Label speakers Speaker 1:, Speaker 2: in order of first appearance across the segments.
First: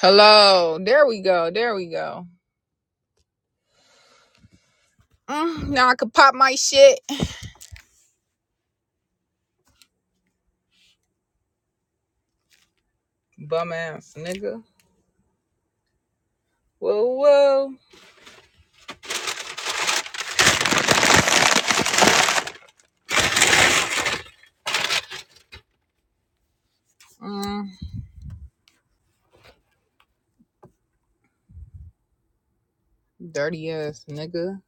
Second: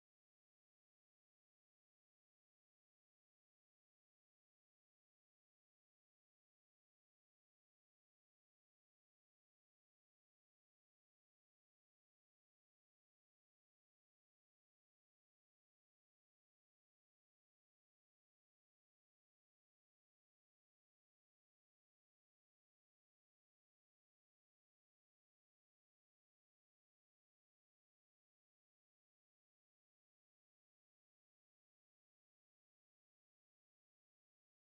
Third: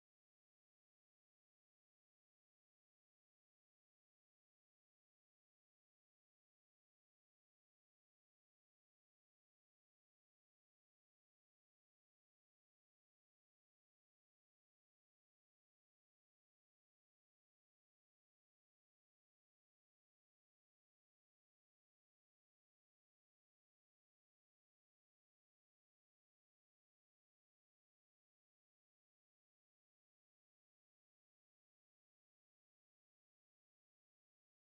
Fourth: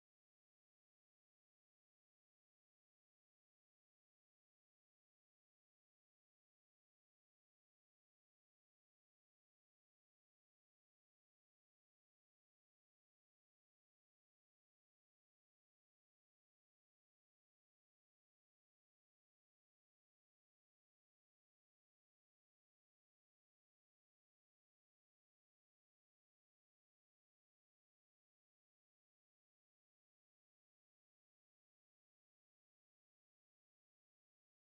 Speaker 1: Hello. There we go. There we go. Mm, now I could pop my shit. Bum ass nigga. Whoa, whoa. Mm, dirty ass nigga.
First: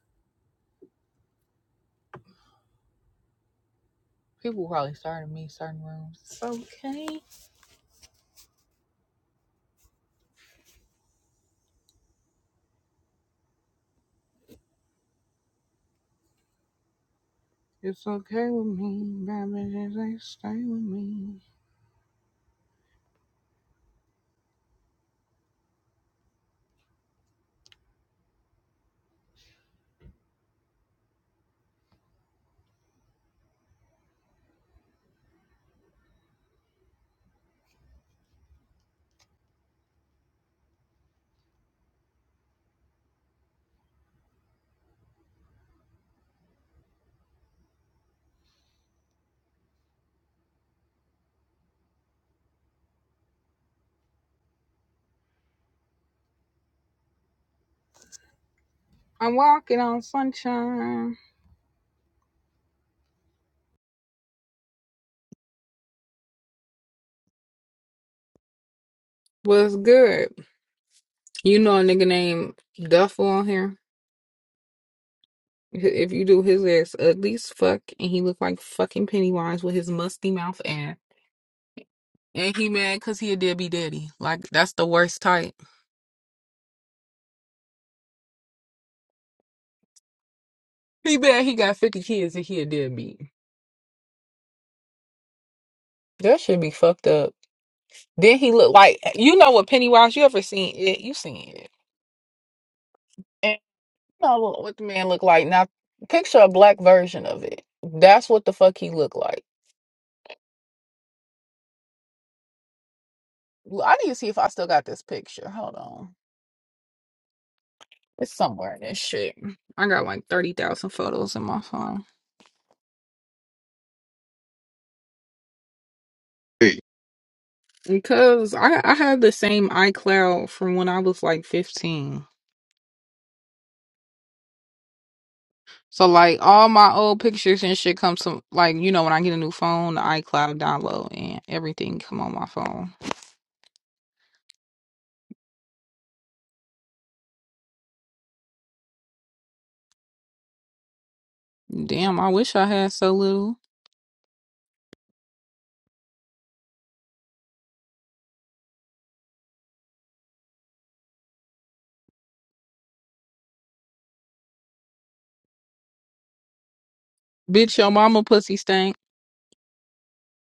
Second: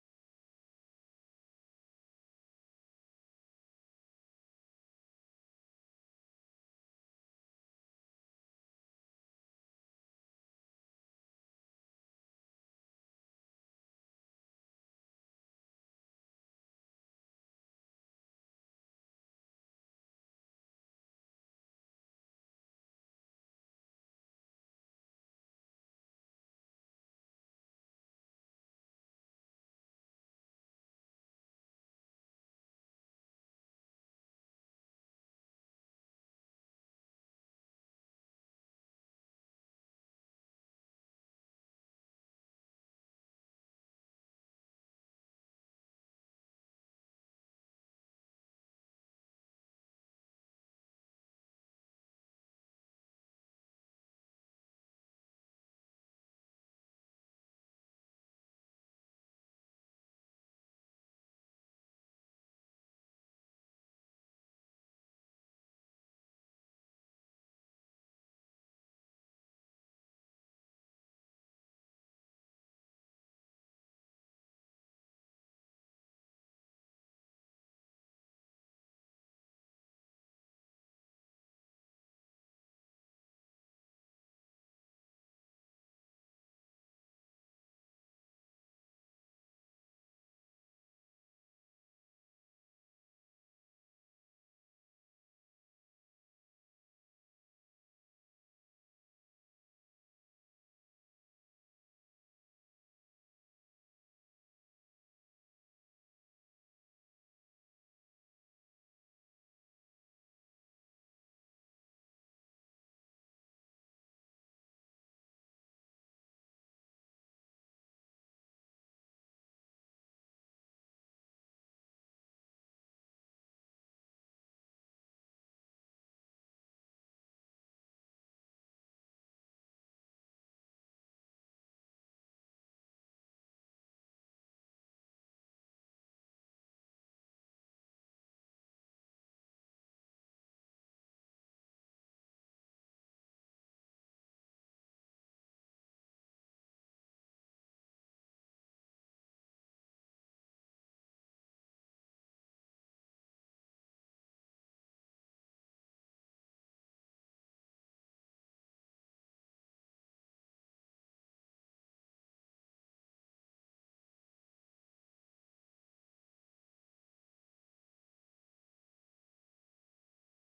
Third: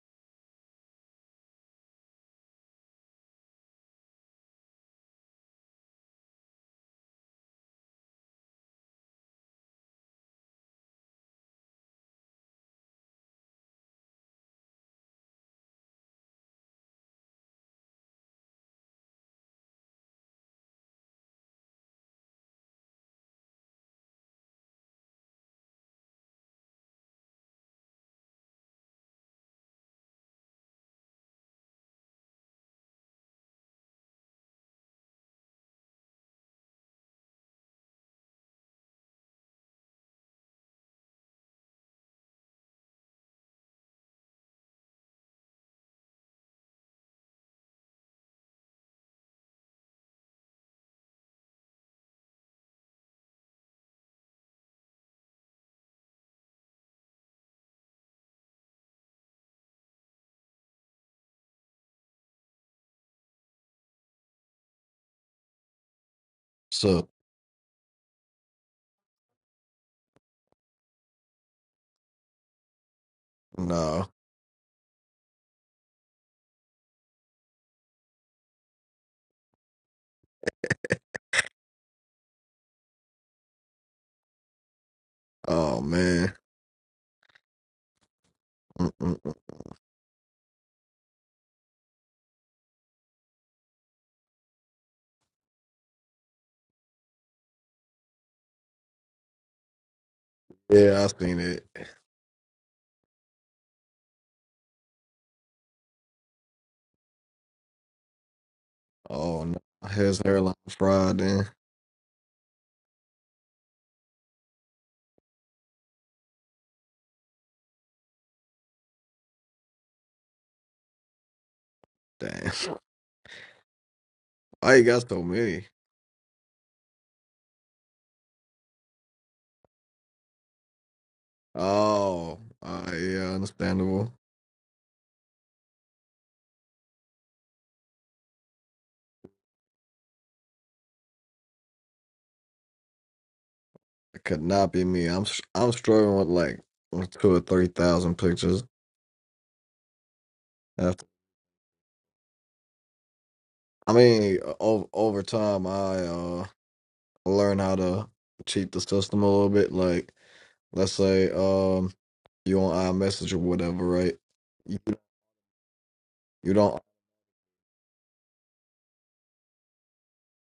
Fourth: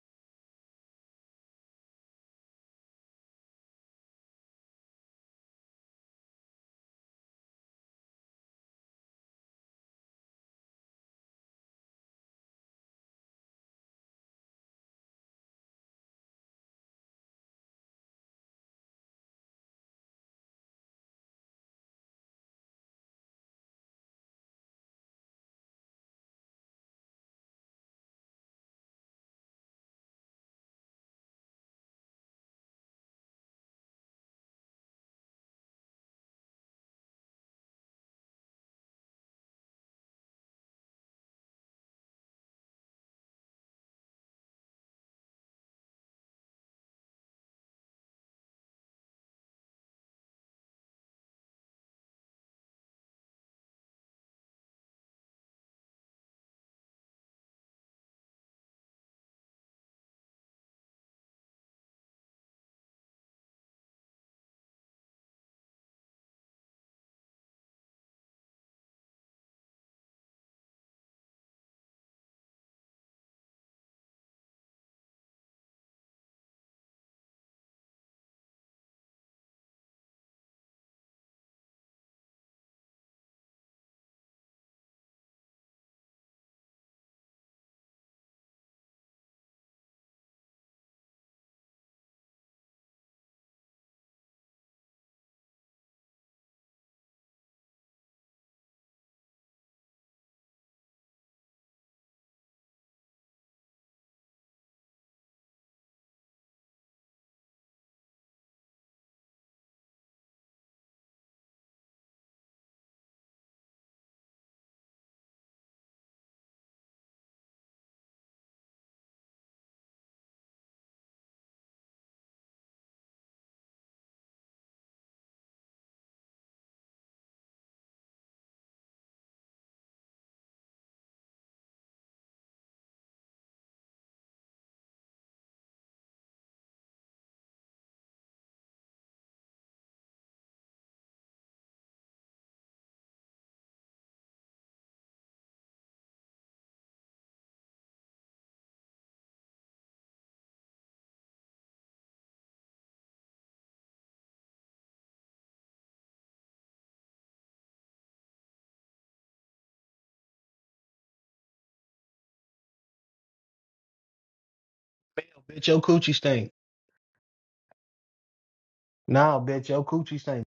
Speaker 1: People probably starting me certain rooms. It's okay. It's okay with me, baby. Just ain't stay with me. I'm walking on sunshine.
Speaker 2: So
Speaker 1: What's good? You know a nigga named Duffel on here.
Speaker 2: no.
Speaker 1: If you do his ass ugly as fuck, and he look like fucking Pennywise with his musty mouth and. And he mad because he a deadbeat daddy. Like, that's the worst type.
Speaker 2: Oh man. Mm-mm.
Speaker 1: He mad he got 50 kids and he a deadbeat. That should be fucked up. Then he look like, you know what Pennywise, you ever seen it?
Speaker 2: Yeah,
Speaker 1: You
Speaker 2: I seen
Speaker 1: seen
Speaker 2: it.
Speaker 1: it. And you know what what the man look like. Now, picture a black version of it. That's what the fuck he look like.
Speaker 2: Oh no. His hairline fried then.
Speaker 1: Well, I need to see if I still got this picture. Hold on. It's somewhere in this shit. I got like 30,000 photos in my phone.
Speaker 2: Damn. Why you got so many?
Speaker 1: Hey, Because I, I had the same iCloud from when I was like 15.
Speaker 2: Oh, uh, yeah, understandable.
Speaker 1: So like all my old pictures and shit comes to like you know when I get a new phone, the iCloud download and everything come on my phone.
Speaker 2: It could not be me. I'm s- I'm struggling with like two or three thousand pictures. After
Speaker 1: Damn, I wish I had so little.
Speaker 2: I mean, over over time, I uh learn how to cheat the system a little bit. Like, let's say um you on iMessage or whatever, right? You,
Speaker 3: Bitch, your coochie stink.
Speaker 2: you don't.
Speaker 1: Bitch, your mama pussy stank.
Speaker 3: Nah, bitch, your coochie stink.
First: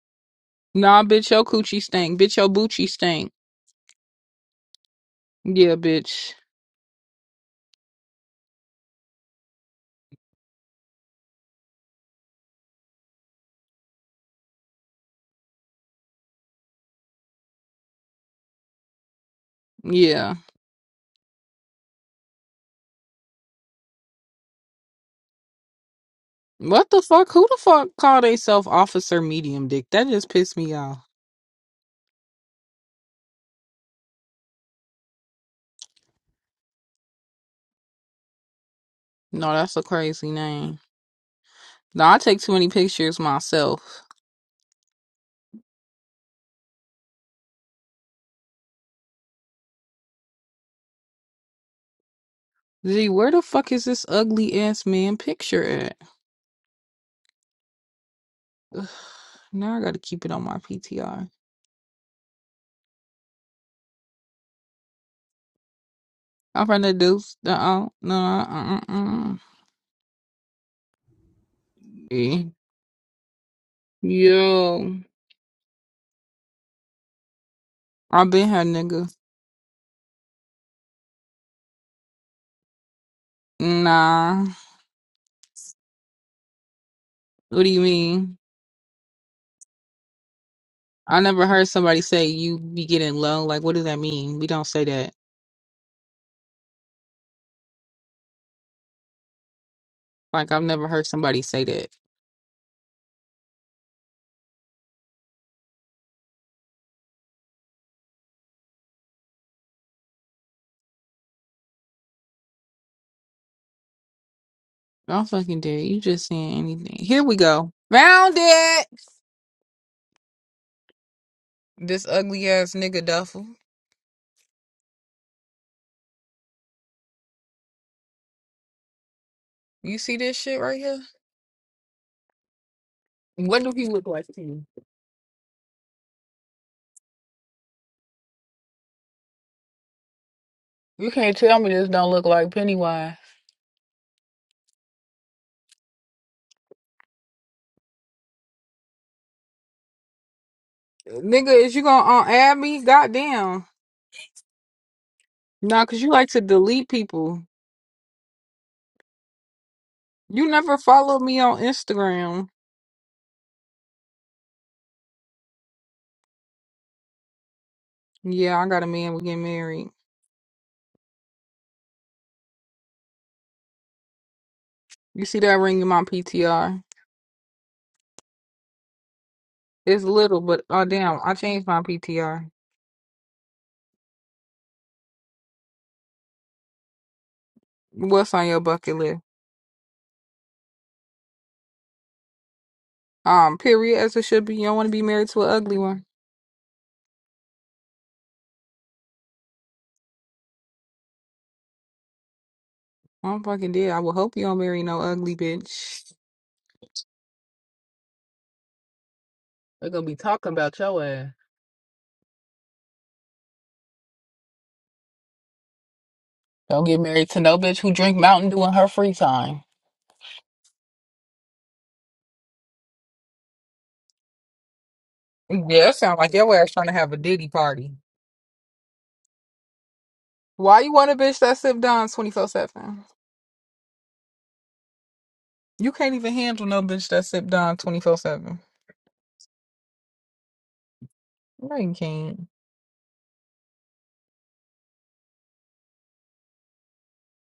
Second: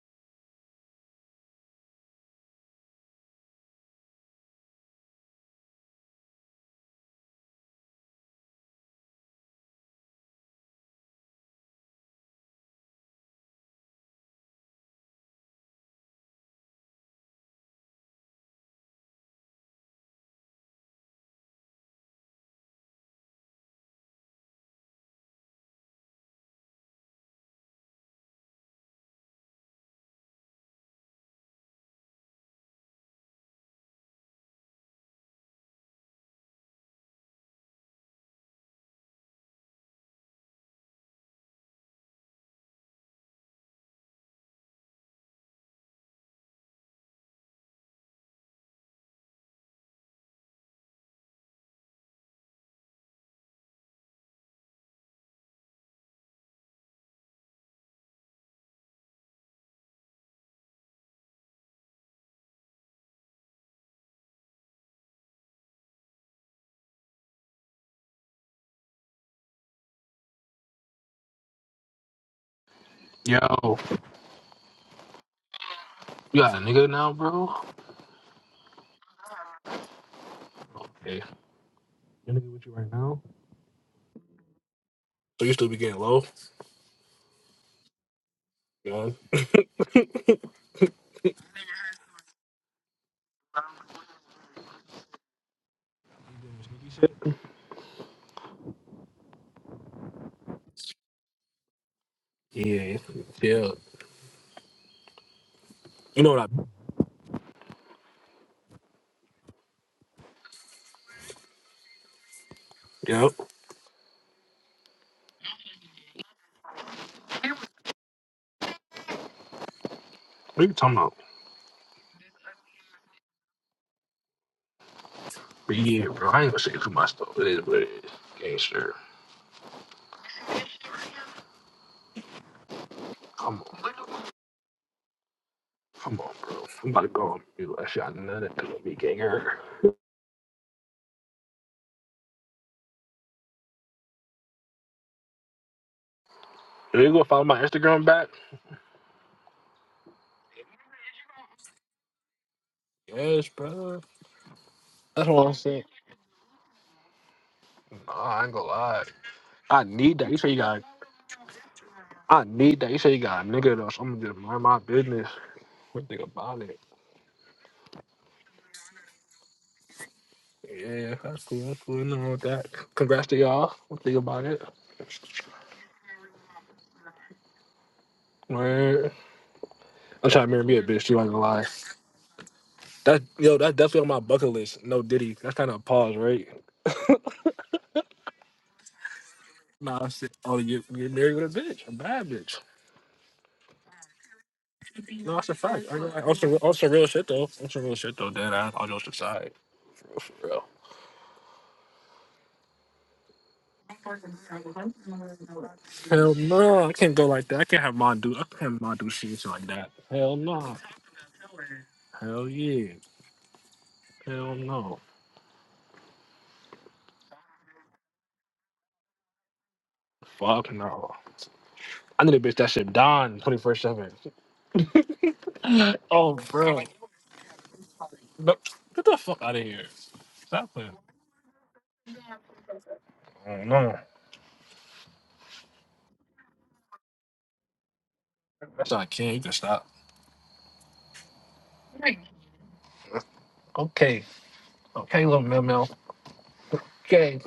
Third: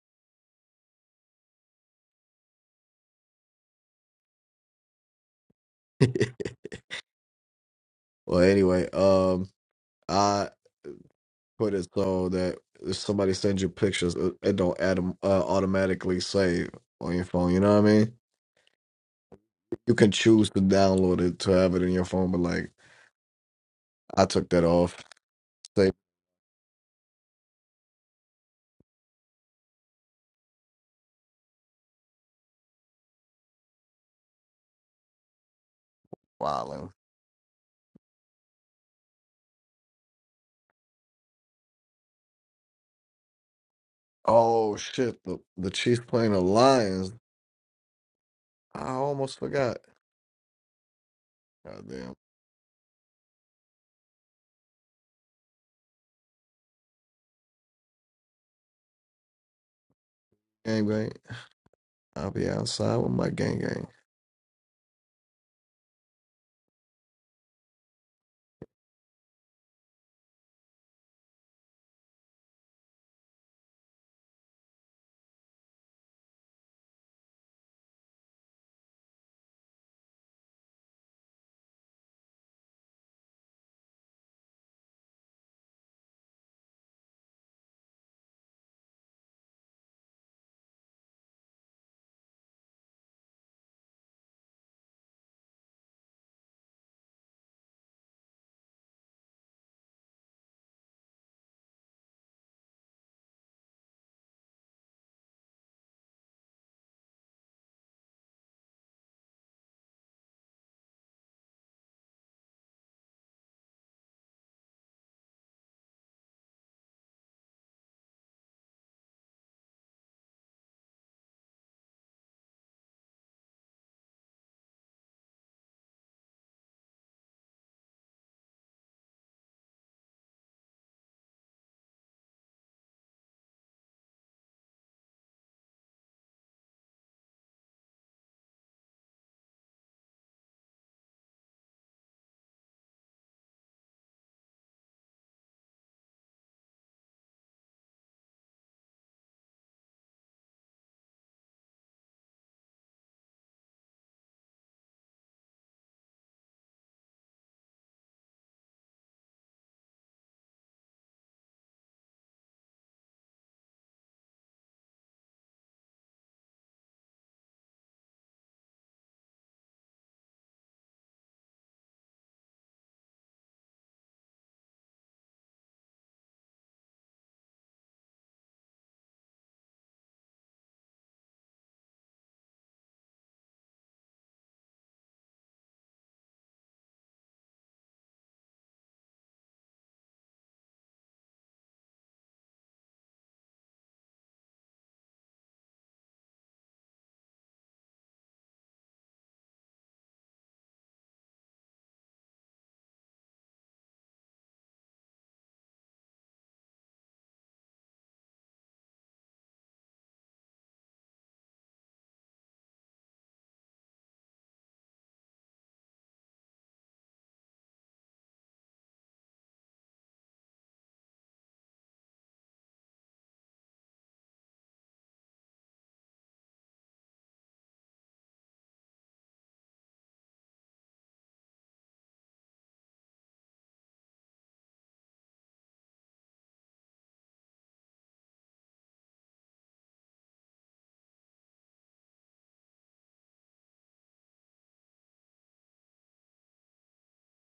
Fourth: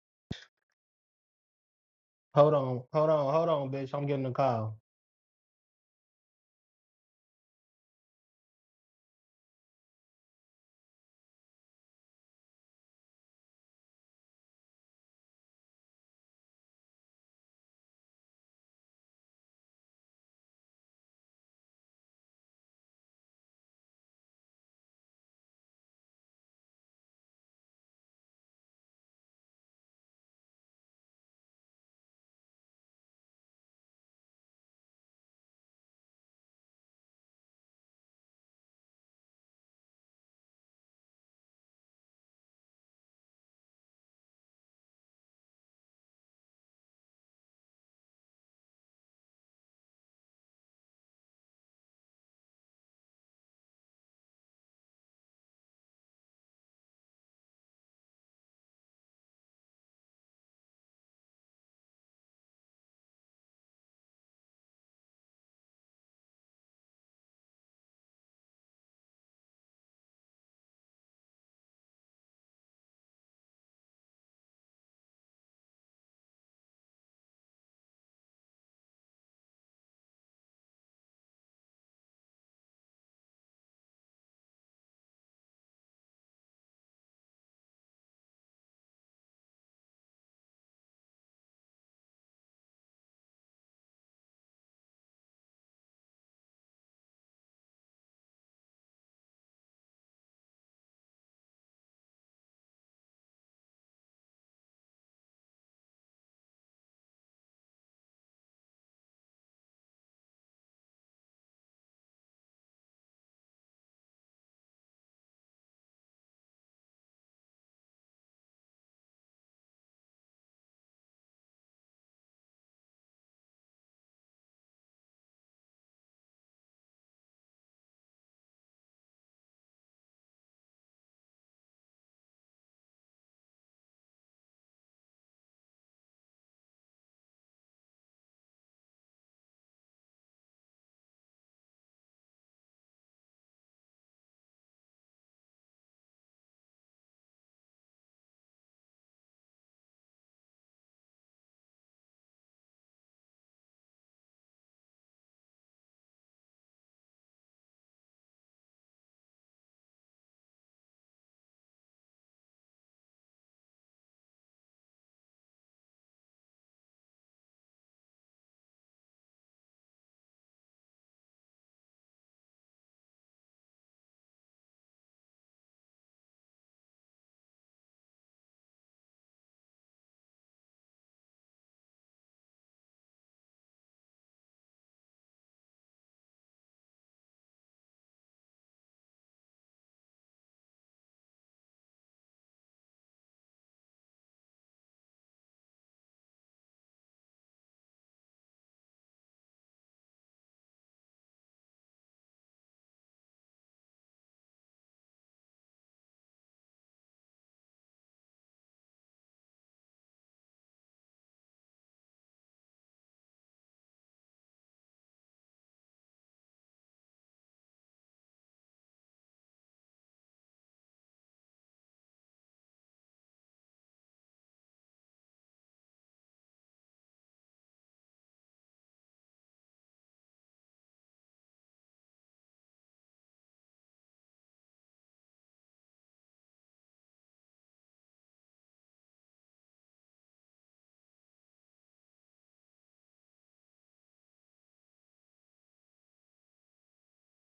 Speaker 1: Nah, bitch, your coochie stank. Bitch, your
Speaker 3: Hold on,
Speaker 1: boochie
Speaker 3: hold
Speaker 1: stank.
Speaker 3: on, hold on, bitch. I'm getting a call.
Speaker 1: Yeah, bitch.
Speaker 2: Well, anyway, um, I put it so that if somebody sends you pictures, it it don't autom- uh, automatically save on your phone. You know what I mean? You can
Speaker 1: Yeah.
Speaker 2: choose to download it to have it in your phone, but like I took that off. Save
Speaker 1: What the fuck? Who the fuck call theyself Officer Medium Dick? That just pissed me off.
Speaker 2: filing.
Speaker 1: No, that's a crazy name. No, I take too many pictures myself.
Speaker 2: Oh shit! The the Chiefs playing the Lions. I almost forgot. Goddamn
Speaker 1: Gee, where the fuck is this ugly ass man picture at? Now I gotta keep it on my
Speaker 2: gang gang.
Speaker 1: PTR.
Speaker 2: I'll be outside with my gang gang.
Speaker 1: I'm from the deuce. Uh-uh. No, uh-uh. uh-uh. Eh.
Speaker 4: Yo,
Speaker 1: Yo.
Speaker 4: you got a nigga now, bro?
Speaker 1: I've been here, nigga.
Speaker 4: Hey, you nigga with you right now?
Speaker 1: Nah.
Speaker 4: So you still be getting low?
Speaker 1: What do you mean?
Speaker 4: Yeah.
Speaker 1: I never heard somebody say you be getting low. Like, what does that mean? We don't say that. Like I've never heard somebody say that.
Speaker 4: Yeah. Yeah. You know what I Yeah. What
Speaker 1: Don't fucking dare. You just saying anything. Here we go. Found it.
Speaker 4: are you talking about?
Speaker 1: This ugly ass nigga duffel.
Speaker 4: But yeah, bro, I ain't gonna say too much though. It is what it is. Gangster.
Speaker 1: You see this shit right here?
Speaker 4: Come
Speaker 1: What do
Speaker 4: on.
Speaker 1: he look
Speaker 4: nigga.
Speaker 1: like to you?
Speaker 4: Come on, bro. I'm about to go on mute. I shot none of it. Be ganger.
Speaker 1: You can't tell me this don't look like Pennywise.
Speaker 4: Are you gonna follow my Instagram back?
Speaker 1: Nigga, is you gonna uh, add me?
Speaker 4: Yes,
Speaker 1: Goddamn.
Speaker 4: bro. That's what I'm saying.
Speaker 1: Nah, cause you like to delete people.
Speaker 4: Nah, I ain't gonna lie. I need that. You
Speaker 1: You
Speaker 4: say you
Speaker 1: never
Speaker 4: got
Speaker 1: followed me on
Speaker 4: I
Speaker 1: Instagram.
Speaker 4: need that. You say you got a nigga though, so I'm gonna just mind my business. What think about it?
Speaker 1: Yeah, I got a man. We get married.
Speaker 4: Yeah, that's cool. That's cool. Nothing with that. Congrats to y'all. We'll think about it.
Speaker 1: You see that ring in my PTR?
Speaker 4: Word.
Speaker 1: It's
Speaker 4: I'm
Speaker 1: little,
Speaker 4: trying to marry
Speaker 1: but
Speaker 4: me a
Speaker 1: oh
Speaker 4: bitch.
Speaker 1: damn,
Speaker 4: You ain't
Speaker 1: I
Speaker 4: gonna lie.
Speaker 1: changed my PTR.
Speaker 4: That yo, that's definitely on my bucket list. No Diddy. That's kind of a pause, right?
Speaker 1: What's on your bucket list?
Speaker 4: Nah, I said, oh, you get married with a bitch, a bad bitch.
Speaker 1: Um, period. As it should be. You don't want to be married
Speaker 4: No,
Speaker 1: to
Speaker 4: that's
Speaker 1: an
Speaker 4: a
Speaker 1: ugly
Speaker 4: fact. I,
Speaker 1: one.
Speaker 4: I, also, some on some real shit though. On some real shit though. Dead ass. I'll just decide. For real.
Speaker 1: I'm fucking dead. I will hope you don't marry no ugly bitch.
Speaker 4: For real. Hell no, I can't go like that. I can't have mom do. I can't have mom do shit like
Speaker 1: They're
Speaker 4: that.
Speaker 1: gonna be
Speaker 4: Hell
Speaker 1: talking
Speaker 4: no.
Speaker 1: about your ass.
Speaker 4: Hell yeah. Hell no.
Speaker 1: Don't get married to no bitch who drink Mountain Dew in her free time.
Speaker 4: Fuck no. I need a bitch that should don 24 7.
Speaker 1: Yeah, it sound like
Speaker 4: Oh,
Speaker 1: your ass
Speaker 4: bro.
Speaker 1: trying to have a ditty party.
Speaker 4: No, get the fuck out of here. Stop
Speaker 1: Why
Speaker 4: playing.
Speaker 1: you want a bitch that sip down 24 7?
Speaker 4: Oh, no.
Speaker 1: You can't even handle no bitch that sip down 24 7.
Speaker 4: That's not kid. You can stop.
Speaker 1: No, you can't.
Speaker 4: Okay. Okay, little Mel Mel. Okay.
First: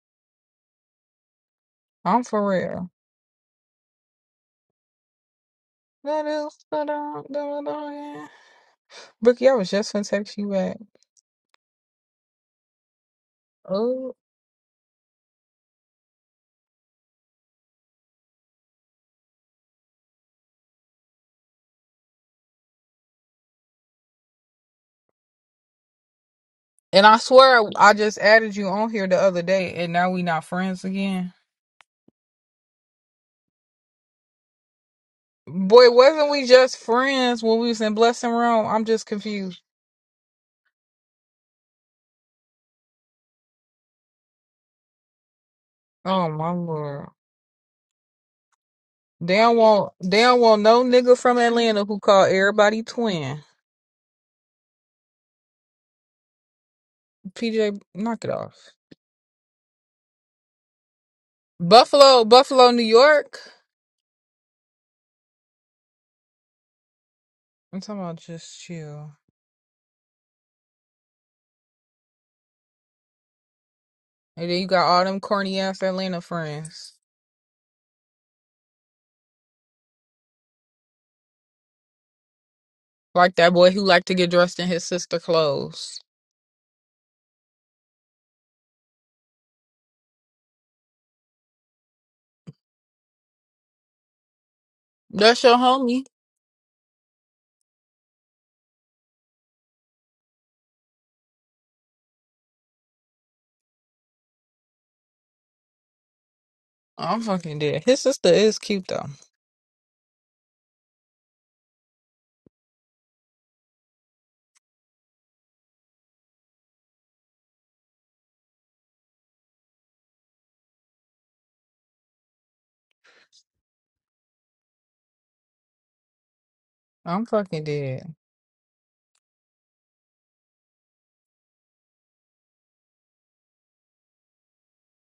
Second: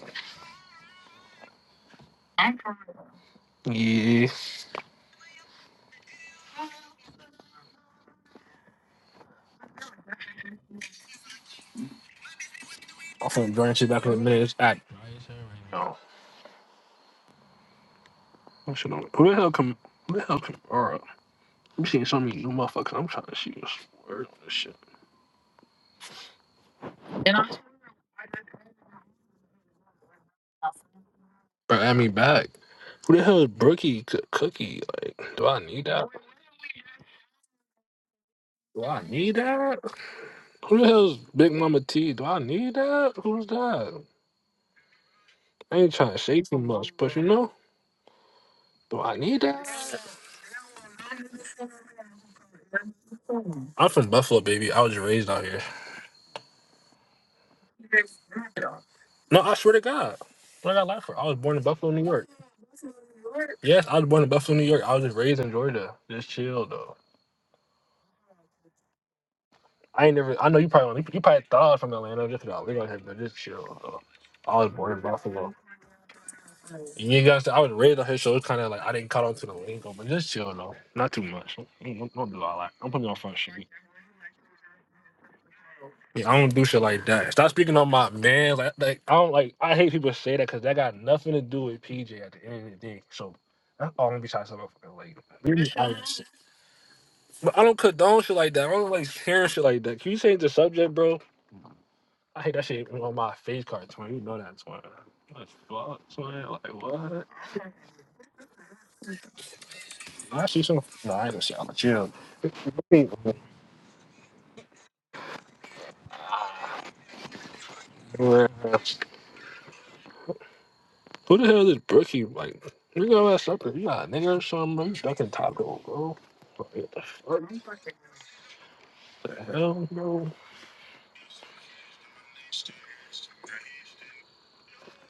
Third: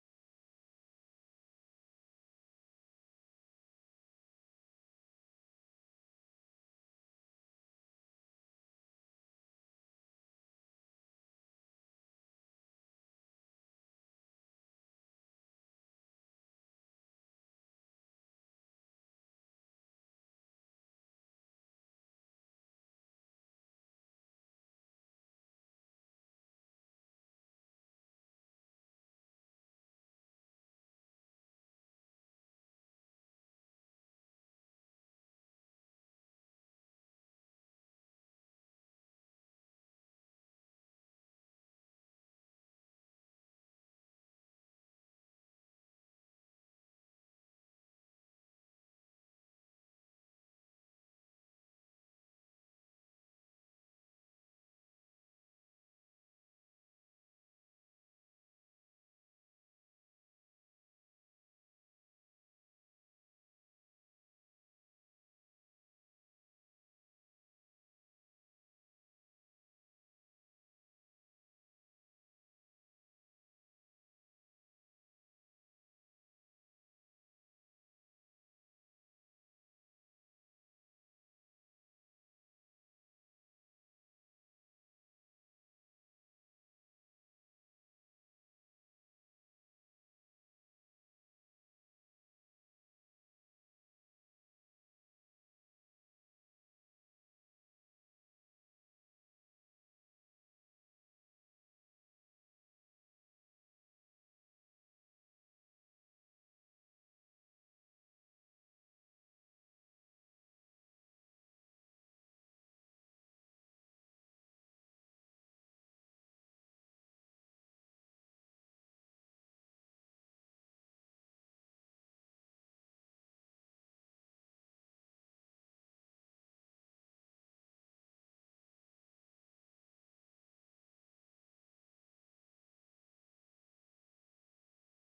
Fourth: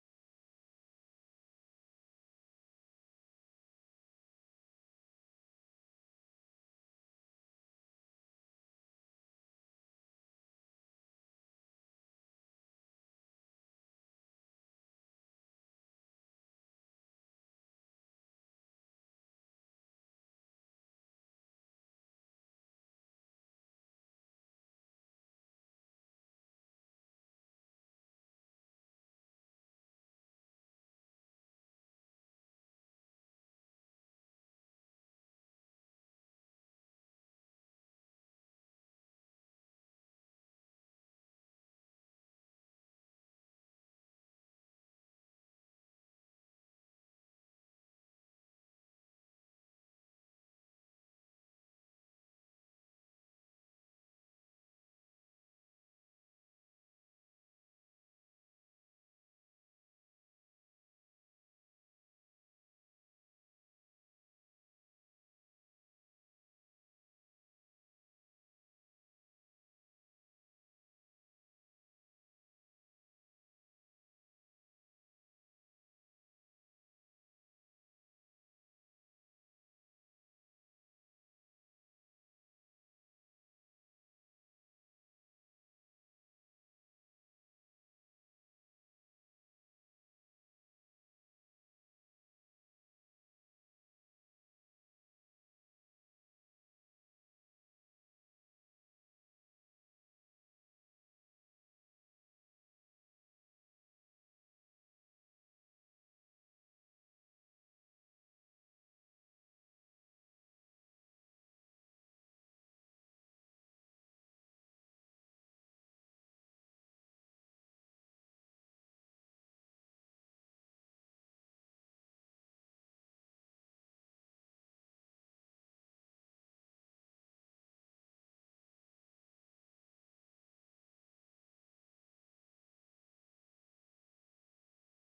Speaker 1: I'm for real.
Speaker 4: Yeah.
Speaker 1: That is the dog, the dog, yeah. Bookie, I was just gonna text you back.
Speaker 4: I'll phone Jordan shit back in
Speaker 1: Oh.
Speaker 4: a minute. It's act. No. I'm shit on. Who the hell come? Who the hell come? All right. I'm seeing so many new motherfuckers. I'm trying to shoot this word on this shit.
Speaker 1: And I swear, I just added you on here the other day, and now we not friends again.
Speaker 4: Bro, add me back. Who the hell is Brookie C- Cookie? Like, do I need
Speaker 1: Boy,
Speaker 4: that?
Speaker 1: wasn't we just friends when we was in Blessing Room?
Speaker 4: Do
Speaker 1: I'm
Speaker 4: I
Speaker 1: just
Speaker 4: need
Speaker 1: confused.
Speaker 4: that? Who the hell's Big Mama T? Do I need that? Who's that? I ain't trying to
Speaker 1: Oh
Speaker 4: shake
Speaker 1: my
Speaker 4: too much,
Speaker 1: lord.
Speaker 4: but you know, do I
Speaker 1: They
Speaker 4: need
Speaker 1: don't
Speaker 4: that?
Speaker 1: want, they don't want no nigga from Atlanta who call everybody twin.
Speaker 4: I'm from Buffalo, baby. I was raised out here.
Speaker 1: PJ, knock it off.
Speaker 4: No, I swear to God. What I got life for? I was born in Buffalo, New
Speaker 1: Buffalo,
Speaker 4: York.
Speaker 1: Buffalo, New York.
Speaker 4: Yes, I was born in Buffalo, New York. I was just raised in Georgia. Just chill though.
Speaker 1: I'm talking about just chill.
Speaker 4: I ain't never. I know you probably you probably thought I was from Atlanta. Just about live out here, but just chill though.
Speaker 1: And
Speaker 4: I
Speaker 1: then you
Speaker 4: was
Speaker 1: got
Speaker 4: born in
Speaker 1: all them
Speaker 4: Buffalo.
Speaker 1: corny ass Atlanta friends.
Speaker 4: You guys, I was raised out here, so it's kind of like I didn't caught on to the lingo, but just chill though. Not too much. Don't, don't- don't do all that. Don't put me on
Speaker 1: Like
Speaker 4: front
Speaker 1: that boy who liked to get dressed in his sister clothes.
Speaker 4: Yeah, I don't do shit like that. Stop speaking on my man. Like, like I don't like. I hate people say that because that got nothing to do with PJ at the end of the day. So that's all I'm gonna be trying to say about fucking like.
Speaker 1: That's your
Speaker 4: really
Speaker 1: homie.
Speaker 4: honest. But I don't condone shit like that. I don't like hearing shit like that. Can you change the subject, bro? I hate that shit on my face card, twin. You know that, twin. Like, fuck, twin. Like,
Speaker 1: I'm
Speaker 4: what?
Speaker 1: fucking dead. His sister is cute though.
Speaker 4: I see some. No, I ain't gonna say. I'm gonna chill. Hey, man. Who the hell is Brookie? Like, you go ass up. You got a nigga or something, bro. You ducking taco, bro. Like,
Speaker 1: I'm fucking dead.
Speaker 4: What the hell, bro?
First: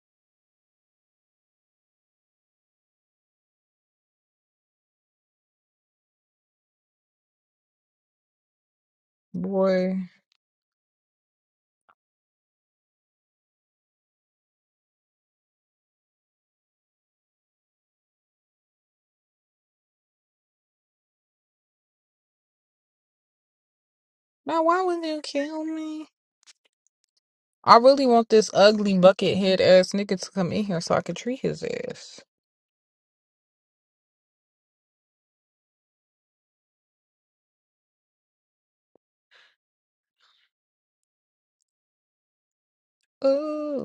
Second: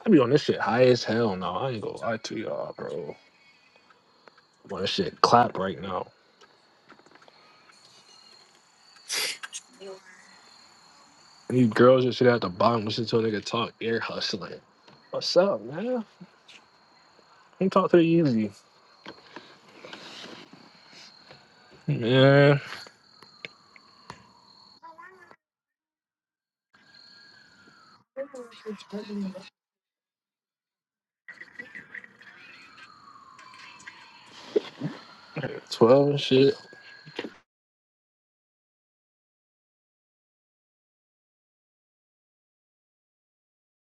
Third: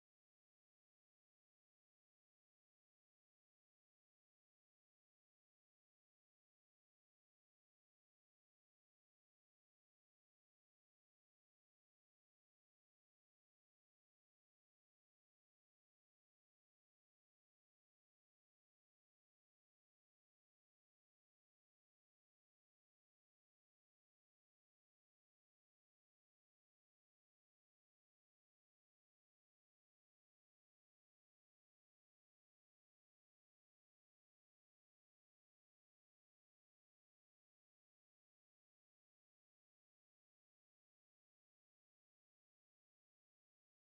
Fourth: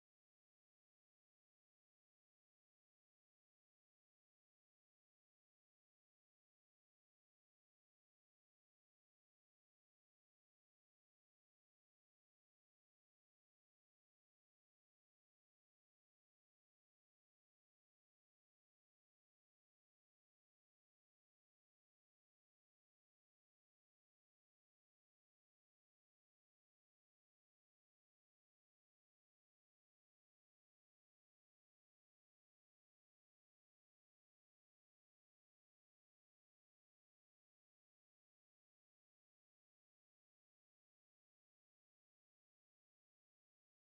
Speaker 4: I be on this shit high as hell now. I ain't gonna lie to y'all, bro. I'm on this shit clap right now.
Speaker 1: Boy.
Speaker 4: You girls just sit at the bottom listen to a nigga talk air hustling. What's up, man? Let me talk to the easy. Yeah,
Speaker 1: Now why would you kill me? I really want this ugly bucket head ass nigga to come in here so I can treat his ass.
Speaker 4: 12 and shit.
Speaker 1: Ooh.